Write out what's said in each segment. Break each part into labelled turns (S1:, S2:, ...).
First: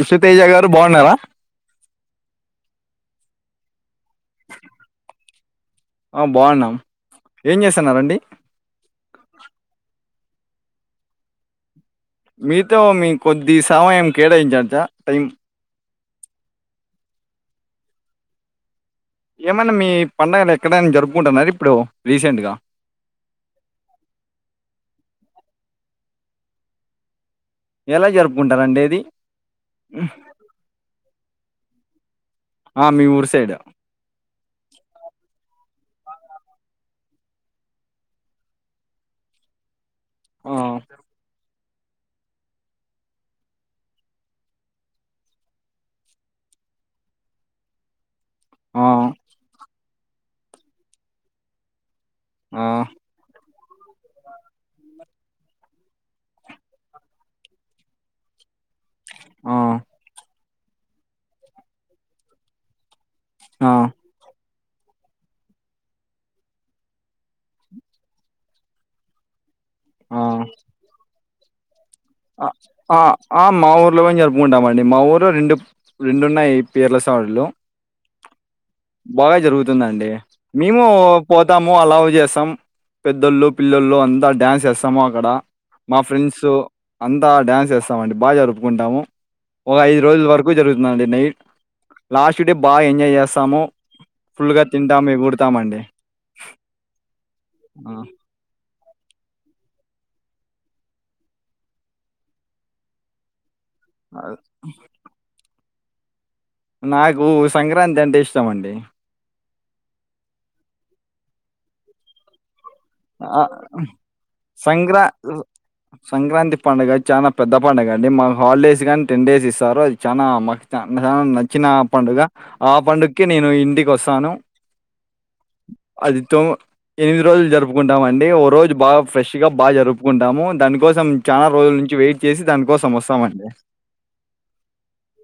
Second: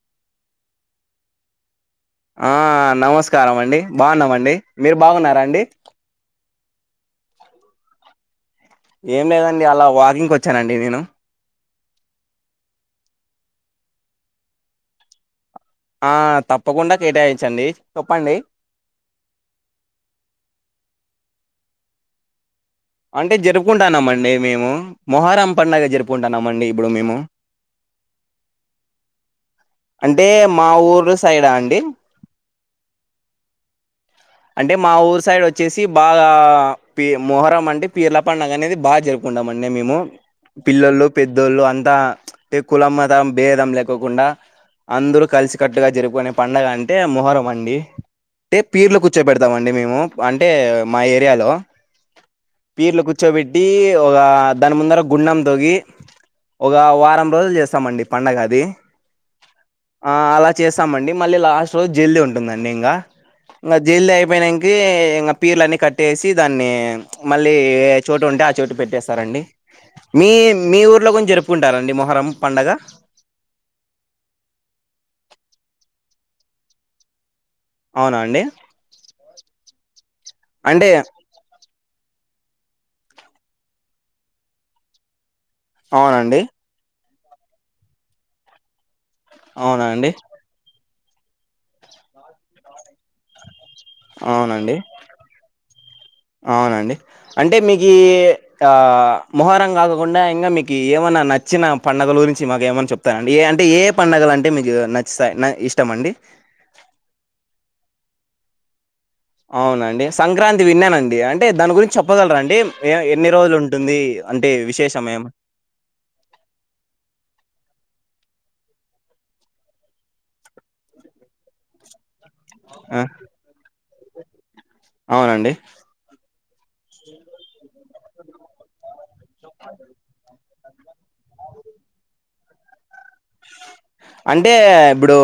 S1: విష్ణుతేజా గారు బాగున్నారా.
S2: ఆ నమస్కారం అండి, బాగున్నామండి మీరు, బాగున్నారా అండి,
S1: ఆ బాగున్నాం ఏం జెస్తన్నరండి.
S2: ఏం లేదండి అలా వాకింగ్ కోచ్చానండి నేను.
S1: మీతో మేం కొద్ది సమయం కేటాయించచ్చా టైం.
S2: ఆ తప్పకుండా కేటాయిచ్చండి చోప్పండి.
S1: ఏమైనా మీ పడుగలెక్కడైనా జరుపుకుంటున్నార ఇప్పుడు రీసెంట్ గా.
S2: అంటే జరుపుకుంటాన్నామండి మేము, మొహరం పండుగ జరుపుకుంటాన్నాం మండి ఇప్పుడు మేము.
S1: ఎలా జరుపుకుంటారండి అది.
S2: అంటే మా ఊర్రా సైడా అండి.
S1: ఆ మీ ఊరు సైడే.
S2: అంటే మా ఊరు సైడ్ ఓ. చ్చేసి బాగా పి మొహరం అంటే పీర్ల పడుగ అనేది బాగా జరుపుకుంటాం అండి మేము.
S1: ఆ,
S2: పిల్లలు పెద్దోళ్ళు అంతా చ్ అంటే కులం మతం భేదం లేకోకుండా. అందరూ కలిసికట్టుగా జరుపుకునే పండగ, అంటే మొహరం అండి తే
S1: ఆ,
S2: పీర్రల్ల కు. అండి మేము, అంటే మా ఏరియాలో,
S1: ఆ,
S2: పీర్లు కూర్చో బె. టీ ఒగ దాని ముందర గుండం తొవ్వి. ఒగ వారం రోజులు జెస్తామండి పండగ అది. ఆ అలా చేస్తామండి మళ్ళీ లాస్ట్ రోజు జెల్ది ఉంటుందండి ఇంగ.
S1: ఆ.
S2: ఐపోయినంకీ, ఇంగ పీర్ల అన్ని కట్టేసి దాన్నీ, మళ్ళీ ఏ చోటు ఉంటే, ఆ చోటు పెట్టేస్తారండి. మీ మీ ఊర్లో గుని జరుపుకుంటారండి మొ.
S1: అ ఆ ఆ మా ఊర్లో గని జరుపుకుంటామండి మా ఊర్. లో రెండు రెండున్నాయి పీర్ల సవారీలు.
S2: అవునా అండి
S1: బాగా జరుగుతుందండే మేమూ
S2: అంటే
S1: పోతాము అలా ఓ. చేస్తాం పెద్దళ్ళు పిలల్లోల్లు అంతా డ్యాన్స్ సేస్తాము అక్కడ, మా
S2: అవునండి
S1: ఫ్రెండ్స్ ఉ. అంతా డ్యాన్స్ సేస్తామండి బాగా జరుపుకుంటాము, ఒ ఐదు
S2: అవునండి
S1: రోజుల వరకు జరు. నడి నైట్ లాస్ట్ డే బాగా ఎంజాయ్ జెస్తాము.
S2: అవునండి అవునండి అంటే
S1: ఆ,
S2: మీకీ ఏ. ఇంకా మొహరం కాకుండా ఇంగ మీకు ఏమైన్నా నచ్చిన పండుగల గురించి మాకు ఏమైన్నా చెప్తారండి ఏ అ. అంటే ఏ పండుగల అంటే మీకు నచ్చితయ్ నాయ్ ఇష్టం మండి.
S1: నాకు సంక్రాంతి అంటే ఇష్టం అండి.
S2: అవునండి సంక్రాంతి విన్నానండి, అంటే దాని గురించి చెప్పగలరా అండి, ఎ ఎన్ని
S1: ఆ
S2: రోజులు ఉంటుంది. అంటే
S1: సంక్రా
S2: విశేషం ఏం
S1: ఉ సంక్రాంతి పండుగ చాలా పెద్ద పండుగ అండి మా. హాలిడేస్ గాని టెన్ డేస్ ఇస్తారు, అది చానా మా చా రం నచ్చిన పండుగ. ఆ పండుక్కే నేను ఇంటికి ఓస్తాను.
S2: అవునండి
S1: అది తో ఎనిమిది రోజులు జరుపు. కుంటా మండి, ఓ రోజు బాగా ఫ్రెష్ గా బా జరుపుకుంటాము, దాని కోసం చాలా రోజుల నుంచి వెయిట్ చేసి దానికోసం వొస్తా.
S2: అంటే ఇప్పుడూ.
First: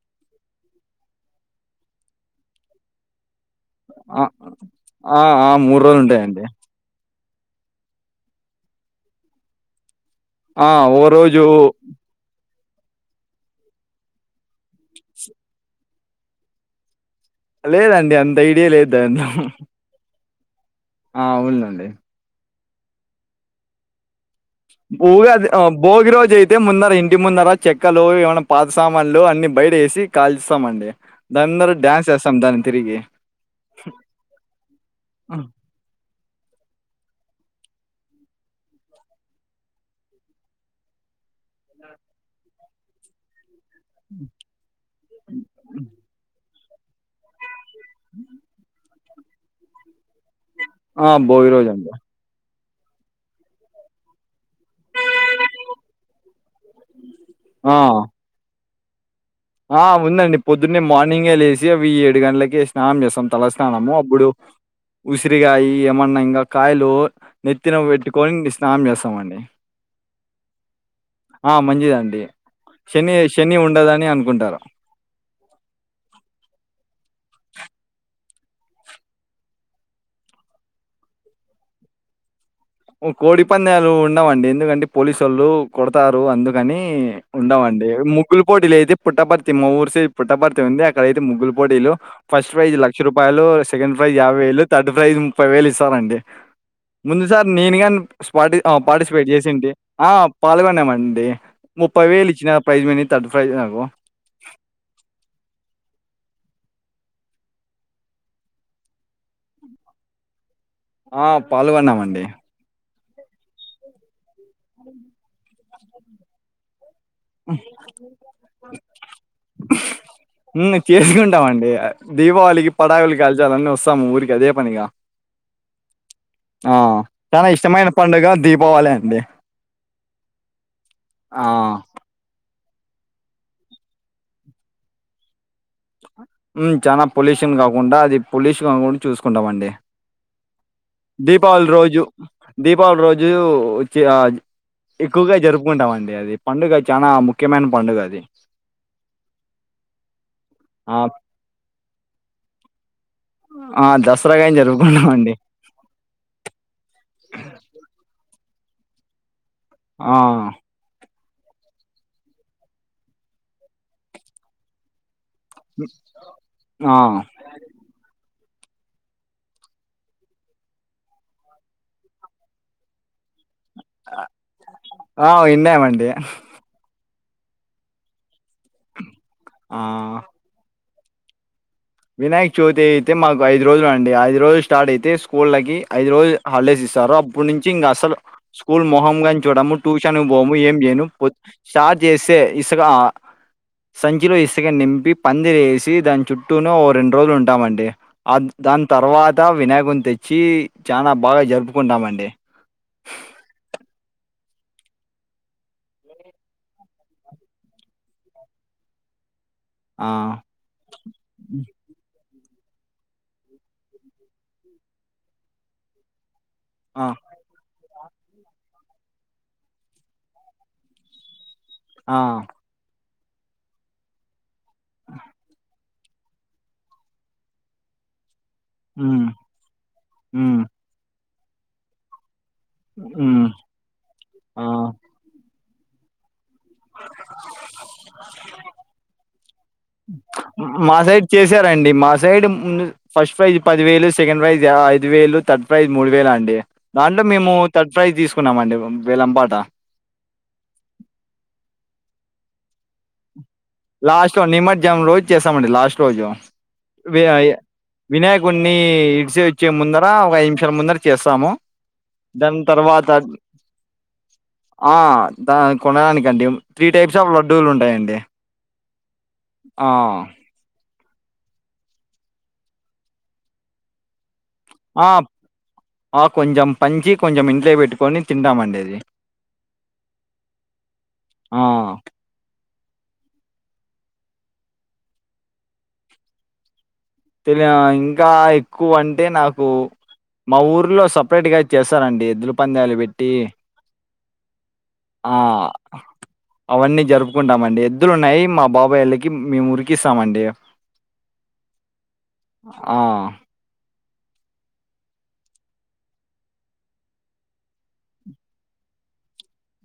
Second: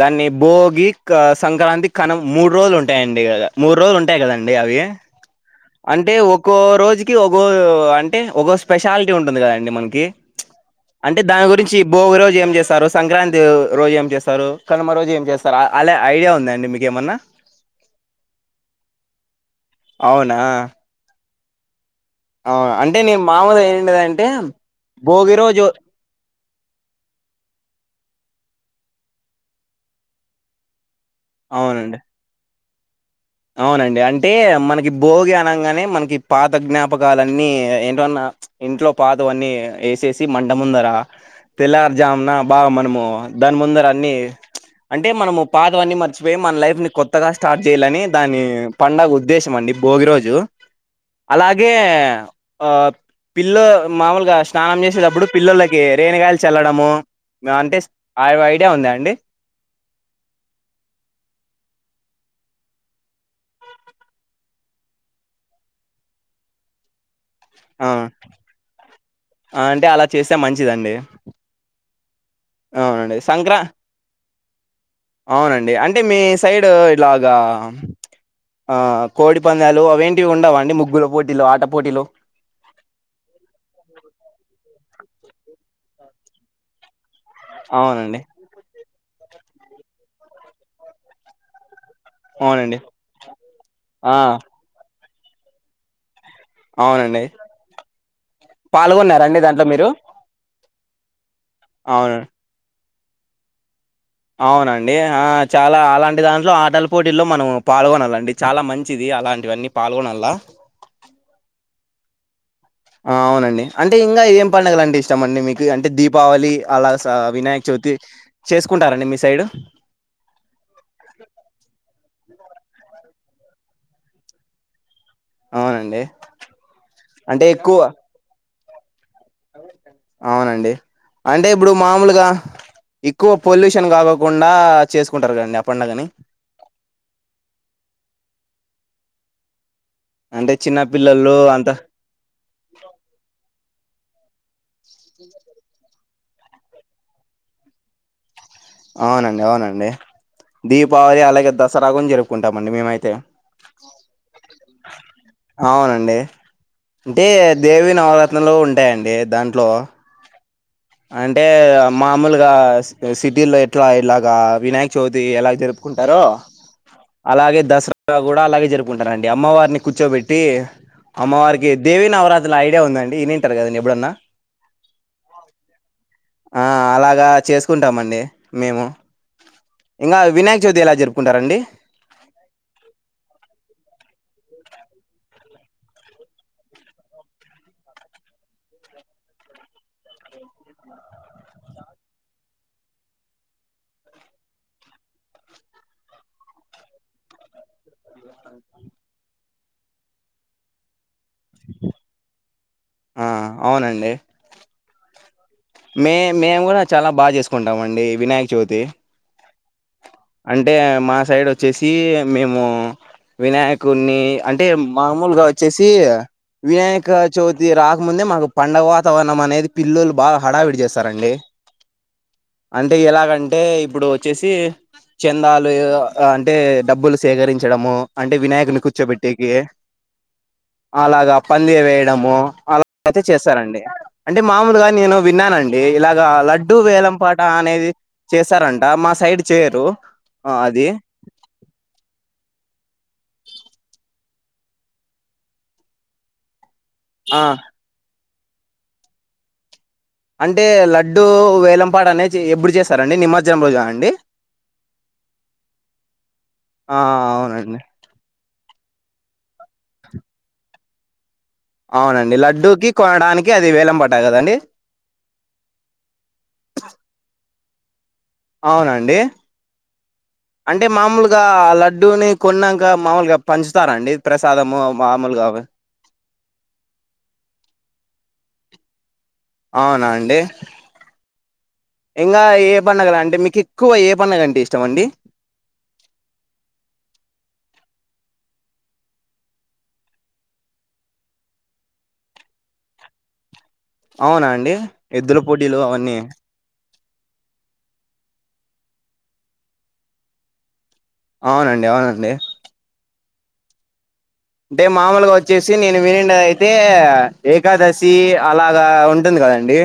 S2: దాన్ని భోగి క సంక్రాంతి కనం మూడు రోజులు ఉంటాయండి గద. మూడు రోజులు ఉంటాయి
S1: ఆ!
S2: గదండి అవీ,
S1: ఆ! ఆ!
S2: అంటే
S1: రోజులుంటాయండి.
S2: ఒక్కో రోజి. కి ఒకో ఓ అంటే ఒకో స్పెషాలిటీ ఉంటుంది గదాండి మనకీ. చ్
S1: ఆ! ఓ
S2: అంటే
S1: రోజు
S2: దాని గురించి భోగు రోజు ఏం జెస్. స్తారు సంక్రాంతి ఓ రోజు ఏం జెస్తారు, కనుమ రోజు ఏం జెస్తారు, అ అలా ఐడియా ఉందండి, మీకు ఏమన్నా.
S1: లేదండి అంత ఐడియా లేదు అంత.
S2: అవునా.
S1: ఆ ఉవుళండి
S2: అవున అంటే నేను మామూలుగ ఇనిండేది అంటే
S1: ఉగాది బోగి రోజైతే టే ముందర ఇంటి ముందర చెక్కలు ఏమైనా పాత సామాన్లు అన్ని బయటేసి కాల్స్తామండి అందరు
S2: అవునండి
S1: డ్యాన్స్ చేస్తాం దాని తిరిగి
S2: అవునండి అంటే మనకి భోగి అనంగానే మనకి పాత జ్ఞాపకాలన్నీ ఏంటివన్న ఇంట్లో పాతవన్నీ ఏసేసి మంట ముందరా తెల్లార్జామున బాగా మనము దాని ముందర అన్ని అంటే మనము పాత వన్నీ మర్చిపోయి మన లైఫ్ ని కొత్తగా స్టార్ట్ చేయ్యాలని దాని పండగ ఉద్దేశం అండి భోగి రోజు
S1: ఆ! భోగి
S2: అలాగే
S1: రోజండి.
S2: ఆ పిల్లో మాముూలుగా స్నానం చేసేటప్పుడు పిల్లోల్లకి రేనిగాయలు చల్లడము మ
S1: ఆ!
S2: అంటే అవి ఐడియా ఉందా అండి
S1: ఆ ఉందండి పొద్దున్నే మార్నింగే లేసి అవి ఏడు గంటలకి స్నానం చేస్తాం తలస్నానము అప్పుడు ఉసిరిగాయ ఏమన్నా ఇంకా కాయలు నెత్తిన
S2: ఆ
S1: పెట్టి కోని స్నానం చేస్తామండి
S2: అంటే అలా చేస్తే మంచిదండి
S1: ఆ మంచిదండి శని
S2: అవునండి
S1: శని
S2: సంక్రాం
S1: ఉండదని అనుకుంటారు.
S2: అవునండి అంటే మీ సైడ్ ఇట్లగా ఆ కోడిపందాలు అవేంటివి ఉండవాండి ముగ్గుల పోటీలు ఆట పోటీలు
S1: కోడి పందాలు ఉండవండి ఎందుకంటే పోలీసొళ్ళు కొడతారు అందుకని ఉండవండి
S2: అవునండి
S1: ముగ్గుల్ పోటీలు అయితే పుట్టపర్తి మా ఊరు సైడ్ పుట్టపర్తి ఉంది అక్కడైతే ముగ్గులు పోటీలు ఫస్ట్ ప్రైజ్
S2: అవునండి
S1: లక్ష రూపాయలు సెకండ్
S2: ఆ
S1: ప్రైజ్ యాబై వేలు థర్డ్ ప్రైజ్ ముప్పై వేలు ఇస్తారండి
S2: అవునండి
S1: సార్ నేనుగాని స్పర్ట్ పార్టిసిపేట్
S2: పాల్గొన్నారండి దాంట్లో
S1: చేసింటి
S2: మీరు
S1: ఆ పాల్గొనేమండి ముప్పై
S2: అవును
S1: వేలు ఇచ్చినారు ప్రైజ్ మీని థర్డ్ ప్రైజ్ నాకు
S2: అంటే దాంట్లో ఆటల పోటీల్లో మనం పాల్గొనాలండి చాలా మంచిది అలాంటివన్నీ పాల్గొనలా
S1: ఆ పాల్గొన్నామండి
S2: ఆ అవునండి అంటే ఇంకా ఎం పండగలు అంటే ఇష్టం అండి మీకు అంటే దీపావళి అలాగ వినాయక్ చవితి చేసుకుంటారంండి మీ సైడు
S1: హ్మ్ మేము చేసుకుంటామండి దీపావళికి పటాకులు కాల్చాలని వస్తాము ఊరికి అదే పనిగా
S2: అవునండి
S1: ఆ
S2: అంటే
S1: చానా
S2: ఎక్కువ
S1: ఇష్టమైన పండుగ దీపావళి అండి
S2: అవునండి
S1: ఆ
S2: అంటే ఇప్పుడు మామూలుగా ఎక్కువ పొల్యూషన్ కాకోకుండా చేసుకుంటారు కదా అండి ఆ పండుగని
S1: హ్మ్ చానా పొల్యూషన్ కాకుండా అది పొల్యూషన్ కాకుండా చూసుకుంటామండి
S2: అంటే చిన్న పిల్లలు
S1: దీపావళి
S2: అంత
S1: రోజు దీపావళి రోజు వచ్చి ఎక్కువగా జరుపుకుంటాము అండి అది పండుగ చాలా ముఖ్యమైన పండుగ అది
S2: అవునండి అవునండి
S1: ఆ
S2: దీపావళి అలాగే దసరా గూనా జరుపుకుంటామండి మేమైతే
S1: ఆ దస
S2: అవునండి అంటే దేవి నవరత్నలు ఉంటాయండి దాని
S1: ఆ
S2: అంటే మామూలుగా సిటీ లో ఎట్లా ఇలాగా వినాయక చవితి ఎలా జరుపుకుంటారో
S1: ఆ
S2: అలాగే దసరా కూడా అలాగే జరుపుకుంటారండి అమ్మవారిని కూర్చోబెట్టి అమ్మవారికి దేవి నవరాత్రుల ఐడియా ఉందండి వినిఉంటారు కదండి ఎప్పుడన్నా
S1: ఆ విన్నామండి
S2: ఆ అలాగా చేసుకుంటామండి మేము ఇంకా వినాయక చవితి ఎలా జరుపుకుంటారండి
S1: వినాయక్ చవితి అయితే మాకు ఐదు రోజులు అండి రోజ్ స్టార్ట్ అయిద్ది స్కూళ్ళకి ఐదు రోజులు హాలిడేస్ ఇస్తారు అప్పుడు నుంచి ఇంగా అస్సలు స్కూల్ మొహంమ్ గాని చూడము ట్యూషన్ పోము ఏమ్ చేయిను స్టార్ట్ చేస్తే ఇసుక ఆ సంచిలో ఇసుక నింపి పందిరే ఏసి దాని చుట్టూ టూనో ఓ రెండు రోజులు ఉంటామ అండి ఆ దాని తర్వాత వినాయకుని తెచ్చి చాన బాగా జరుపుకుంటామ అండి
S2: ఆ మేమ్ మేము కూడా చాలా బాగా చేసుకుంటామ్అండి వినాయక చవితి
S1: ఆ
S2: అంటే మా సైడ్ వచ్చేఏసి మేము వినాయకుని అంటే మామూలుగా వచ్చే ఏసి
S1: ఆ
S2: వినాయక చవితి రాక్ ముందే మాకు పండగ వాతావరణం అనేది పిల్లులు బాగా హడావిడి చేస్తారఅండి
S1: ఆ
S2: అంటే ఎలాగ అంటే ఇప్పుడు వచ్చే ఏసి చేందాలు అంటే డబ్బులు సేకరించడము అంట్ టే వినాయకుని
S1: ఉమ్
S2: కూర్చోబెట్టేకే
S1: ఉమ్
S2: అలాగా పందిరి వేయడము అలా అయితే
S1: ఉమ్
S2: చేస్తార అండి అంటే
S1: ఆ
S2: మామూలుగా నేను విన్నాన అండి ఇలాగా లడ్ డ్డు వేలం పాట అనేది చేస్తార అంట మా సైడ్ చేయరు ఆ అది
S1: మా సైడ్ చేసార అండి మా సైడ్ మ్ ఫస్ట్ ప్రైజ్ పదివేలు సెకండ్ ప్రైజ్ ఐదు వేలు థర్డ్ ప్రైజ్ మూడు వేల అండి దాంట్లో
S2: ఆ
S1: మేము థర్డ్ ప్రైజ్ తీసుకు ఉన్నాము అండి వేలం పాట
S2: అంటే లడ్డు వేలంపాట అనేది ఎప్పుడు చేస్తార అండి నిమజ్జ్
S1: లాస్ట్ లో నిమజ్జనం రోజు చేస్తామ అండి లాస్ట్ రోజు
S2: ఆ అవునండి
S1: వినాయకుని మీ ఇడిసో వచ్చే ముందర ఒక ఐదు నిమిషాల ముందర చేస్తాము
S2: అవున అండి
S1: దాని
S2: లడ్డూకి
S1: తర్వాత
S2: కొనడానికి అది వేలం పాట కద అండి
S1: ఆ దా కొనడానికి అండి త్రీ టైప్స్ ఆఫ్ లడ్డూలు ఉంటాయ అండి
S2: అవున అండి
S1: ఆ
S2: అంటే మామూలుగా ఆ లడ్డూని కొన్నాక మామూలుగా పంచుతార అండి
S1: ఆ ఆ కొంచెంమ్ పంచి కొంచెం ఇంట్లో పెట్టుకొని తింటామ అండి అది
S2: అవునా అండి
S1: ఆ
S2: ఇంకా ఏ పండగల అండి మీకు ఎక్కువ ఏ పండగ అంటే ఇష్టమ అండి
S1: తిమ్యా ఇంకా ఎక్కువ అంటే నాకు మా ఊర్లో సపరేట్గా చేస్తార అండి ఎద్దుల పందాలు పెట్టి
S2: అవునా అండి ఎద్దుల పోటీలు అవ అన్నీ
S1: జరుపుకుంటామ అండి ఎద్దులు ఉన్నాయి మా బాబయి వాళ్ళకి మేము ఊరికి ఇస్తామ అండి
S2: అవున అండి అవున అండి అంటే మామూలుగా వచ్చేసి నేను వినిండ అయితే ఏకాదశి అలాగా ఉంటు ఉంది కద అండి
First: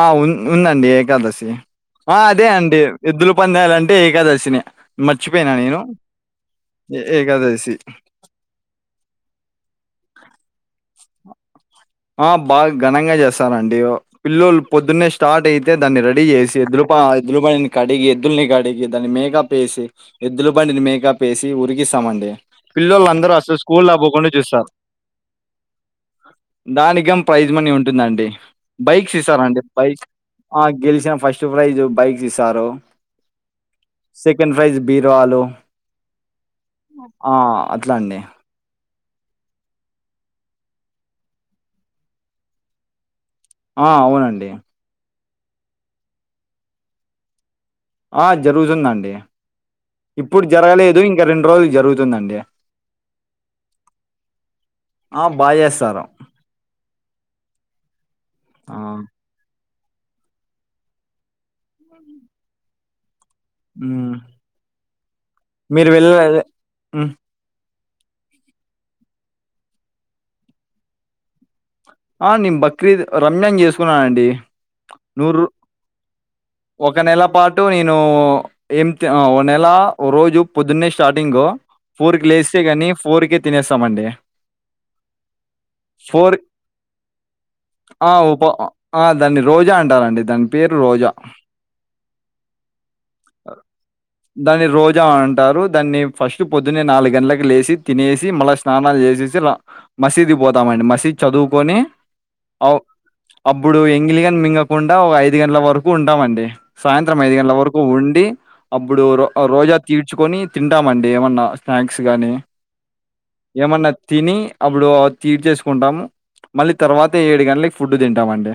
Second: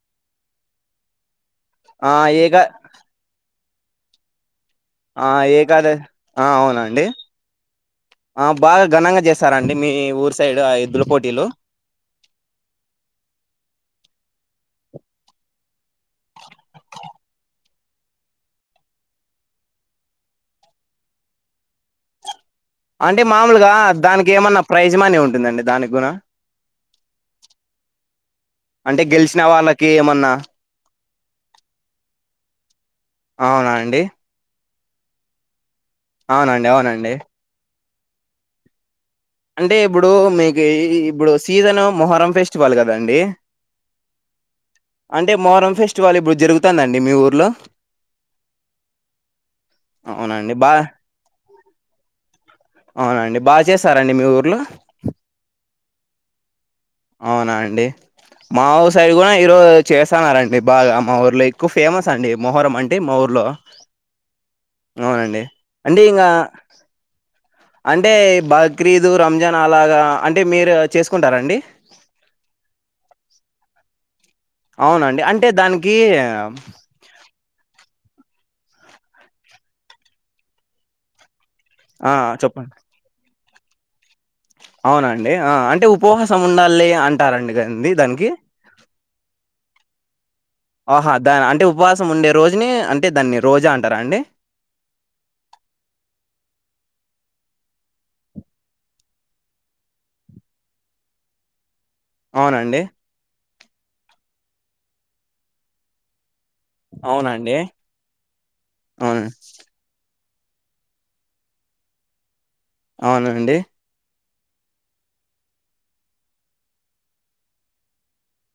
S1: ఆ ఉ ఉంద అండి ఏకాదశి ఆ అదే అండి ఎద్దులు పందాల అండ్ అంటే ఏకాదశి నే
S2: ఆ ఏకాదశి ఆ అవున అండి
S1: ఏ- ఏకాదశి
S2: ఆ బాగా ఘనంగా చేస్తార అండి మీ ఊరు సైడ్ ఆ ఏద్దుల పోటీలు
S1: ఆ బాగా ఘనంగా చేస్తారతండి ఓ పిల్లోలు పొద్దున్న స్టార్ట్ అయితే దాన్ని రెడీ చేసి ఎద్దులు మా ఎద్దులు బండిని కడిగి ఎద్దుల్ని కడిగి దాని మేకప్ ఏసి ఎద్దులు బండిని మేకప్ ఏసి ఉరికిస్త్ చామఅండి
S2: అంటే మామూలుగా దానికి ఏమ అన్నా
S1: చూస్తారు
S2: ప్రైజ్ మని ఉంటుంద అండి దానికి గున
S1: దానికేం ప్రైజ్ మనీ ఉంటుందండి
S2: అంటే
S1: బైక్స్
S2: గెలిచిన
S1: ఇస్తారాండి
S2: వాళ్ళకి
S1: బైక్
S2: ఏమన్నా
S1: గెలిసినా ఫస్ట్ ప్రైజ బైక్స్ ఇస్తారు
S2: అవునా అండి
S1: ఫ్రైజ్ బీరో వాలు
S2: అవునండి అవునండి
S1: అట్లా అండి
S2: అంటే ఇప్పుడు మీకు ఇప్పుడు సీజను మొహరం ఫెస్టివల్ కదాండి
S1: ఆ అవునండి
S2: అంటే మొహారం ఫెస్టివల్ ఇప్పుడు జరుగుతందండి మీ ఊర్లో
S1: ఆ జరుగుతుందండి ఇప్పుడు
S2: అవునండి బా
S1: జరగలేదు ఇంకా రెండు రోజులు జరుగుతుందండి
S2: అవునండి బాగా చేస్తారండి మీ ఊర్లో
S1: తరు
S2: అవునా అండి
S1: ఆ
S2: మాఊర్ సైడ్ కూడా ఈరో చేస్తనరండి బాగా మా ఊర్లో ఎక్కువ ఫేమస్ అండి మొహరం అంటే మా ఊర్ లో
S1: మ్మ్
S2: అవునండి
S1: మీరు
S2: అంటే
S1: వెళ్ళ
S2: ఇంగ
S1: మ్మ్
S2: అంటే బక్రీదు రంజాన్ అలాగా అంటే మీరు చేసుకుంటారా అండి
S1: ఆ నేను బక్రీద్ రంజాన్ చేసుకున్నానండి
S2: అవునండి
S1: నువ్ రు
S2: అంటే దానికి
S1: ఒక నెల పాటు నేన్ ను ఎం త్ ఓ నెల రోజు పొద్దున్నే స్టార్టింగ్
S2: ఆ
S1: ఫోర్ కి లేస్తే
S2: చెప్పండి
S1: గాని ఫోర్కే తినేస్తామండి
S2: అవునండి అ అంటే
S1: ఫోర్
S2: ఉపవాసం ఉండాలి అంటారండి కదండి
S1: ఆ
S2: దానికి
S1: ఉప్ ఆ దాన్ని రోజా అంటారండి దాని పేరు రోజా
S2: ఆహా దా అంటే ఉపవాసం ఉండే రోజుని అంటే దాన్ని రోజా అంటారా అండి?
S1: దాన్ని రోజా అంటారు దాన్ని ఫస్ట్ పొద్దున్ నాలుగంట్ల లేసి తినేసి మళ్ళా స్నానలు చేసేసి మసీదు పోతామండి మసీదు చదువుకొని
S2: అవునండి
S1: అవ్ అప్పుడు ఎంగిలిగాని మింగకుండా ఒక ఐదు గంటల వరకు ఉంటామండి సాయంత్రం ఐదు
S2: అవునండి
S1: గంటల వరకు ఉండి అప్పుడు
S2: అవును
S1: రో రోజా తీట్ చ్చుకొని తింటామండి ఏమన్నా స్నాక్స్ గానీ
S2: అవునండి
S1: ఏమన్నా తిని అప్పుడు తీర్చేసుకుంటాము మళ్ళీ తర్వాత ఏడు గంటలకి ఫుడ్ తింటాము అండి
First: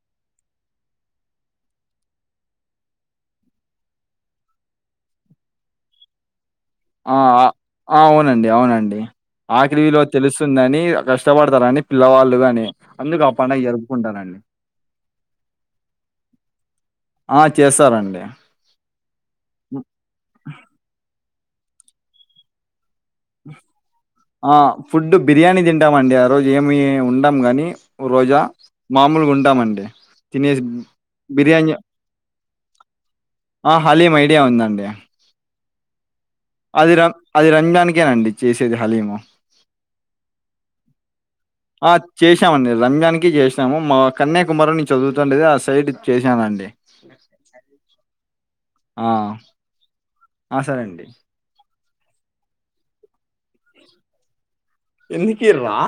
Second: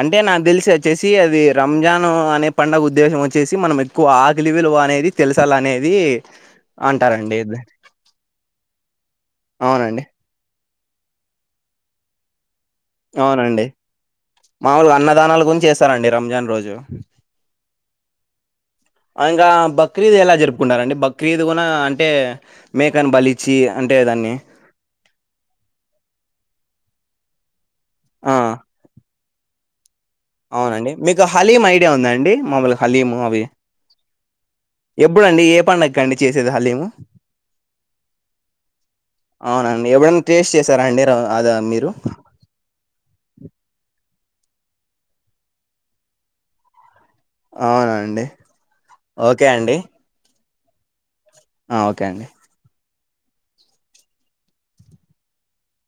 S2: అంటే నాకు తెలిసి వచ్చేసి అది రంజాన్ అనే పండగ ఉద్దేశం వచ్చేసి మనం ఎక్కువ ఆకిలి విలు వ అనేది తెలుసాల అనేది
S1: ఆ ఆ అవునండి అవునండి ఆకాళీ విలువ
S2: అవునండి
S1: తెలుస్తుందని కష్టపడుతారని పిల్లవాళ్ళు గాని అందుకు అ పండుగ జరుపుకుంట
S2: మాముూలుగా అన్నదానలు కుని గ చేస్తారండి రంజాన్ రోజు
S1: ఆ! చేస్తారండి.
S2: ఇంకా
S1: హ్మ్.
S2: బక్రీదు ఎలా జరుపుకుంటారండి బక్రీద్ కూన అంటే మేకను బలిచ్చి అంటే దాన్ని
S1: ఆ ఫుడ్ బిర్యానీ తింటామండి ఆ రోజు ఏమి ఉండం గాని
S2: ఆ
S1: రోజా మామూలుగా ఉంటామండి తినేసి
S2: అవునండి మీకు హలీం
S1: బిర్యానీ
S2: ఐడియా ఉందండి మాములు హలీము అవి
S1: ఆ హాలీమ్ ఐడియా ఉందండి
S2: పండకండి చేసేది హాలీమ్
S1: అది రం అది రంజాన్‌కేనండి చేసేది హలీము.
S2: అవునా అండీ ఎప్పుడన్నా టెస్ట్ చేసారాఅండీ
S1: ఆ చేశామండి రంజాన్నికి చేసాము మా కన్యాకుమారిలో ఆ సైడ్ చేశానండి
S2: అవునండి
S1: ఆ అ సరేండి.
S2: అ ఒకే అండి.
S1: ఎందుకీర్రా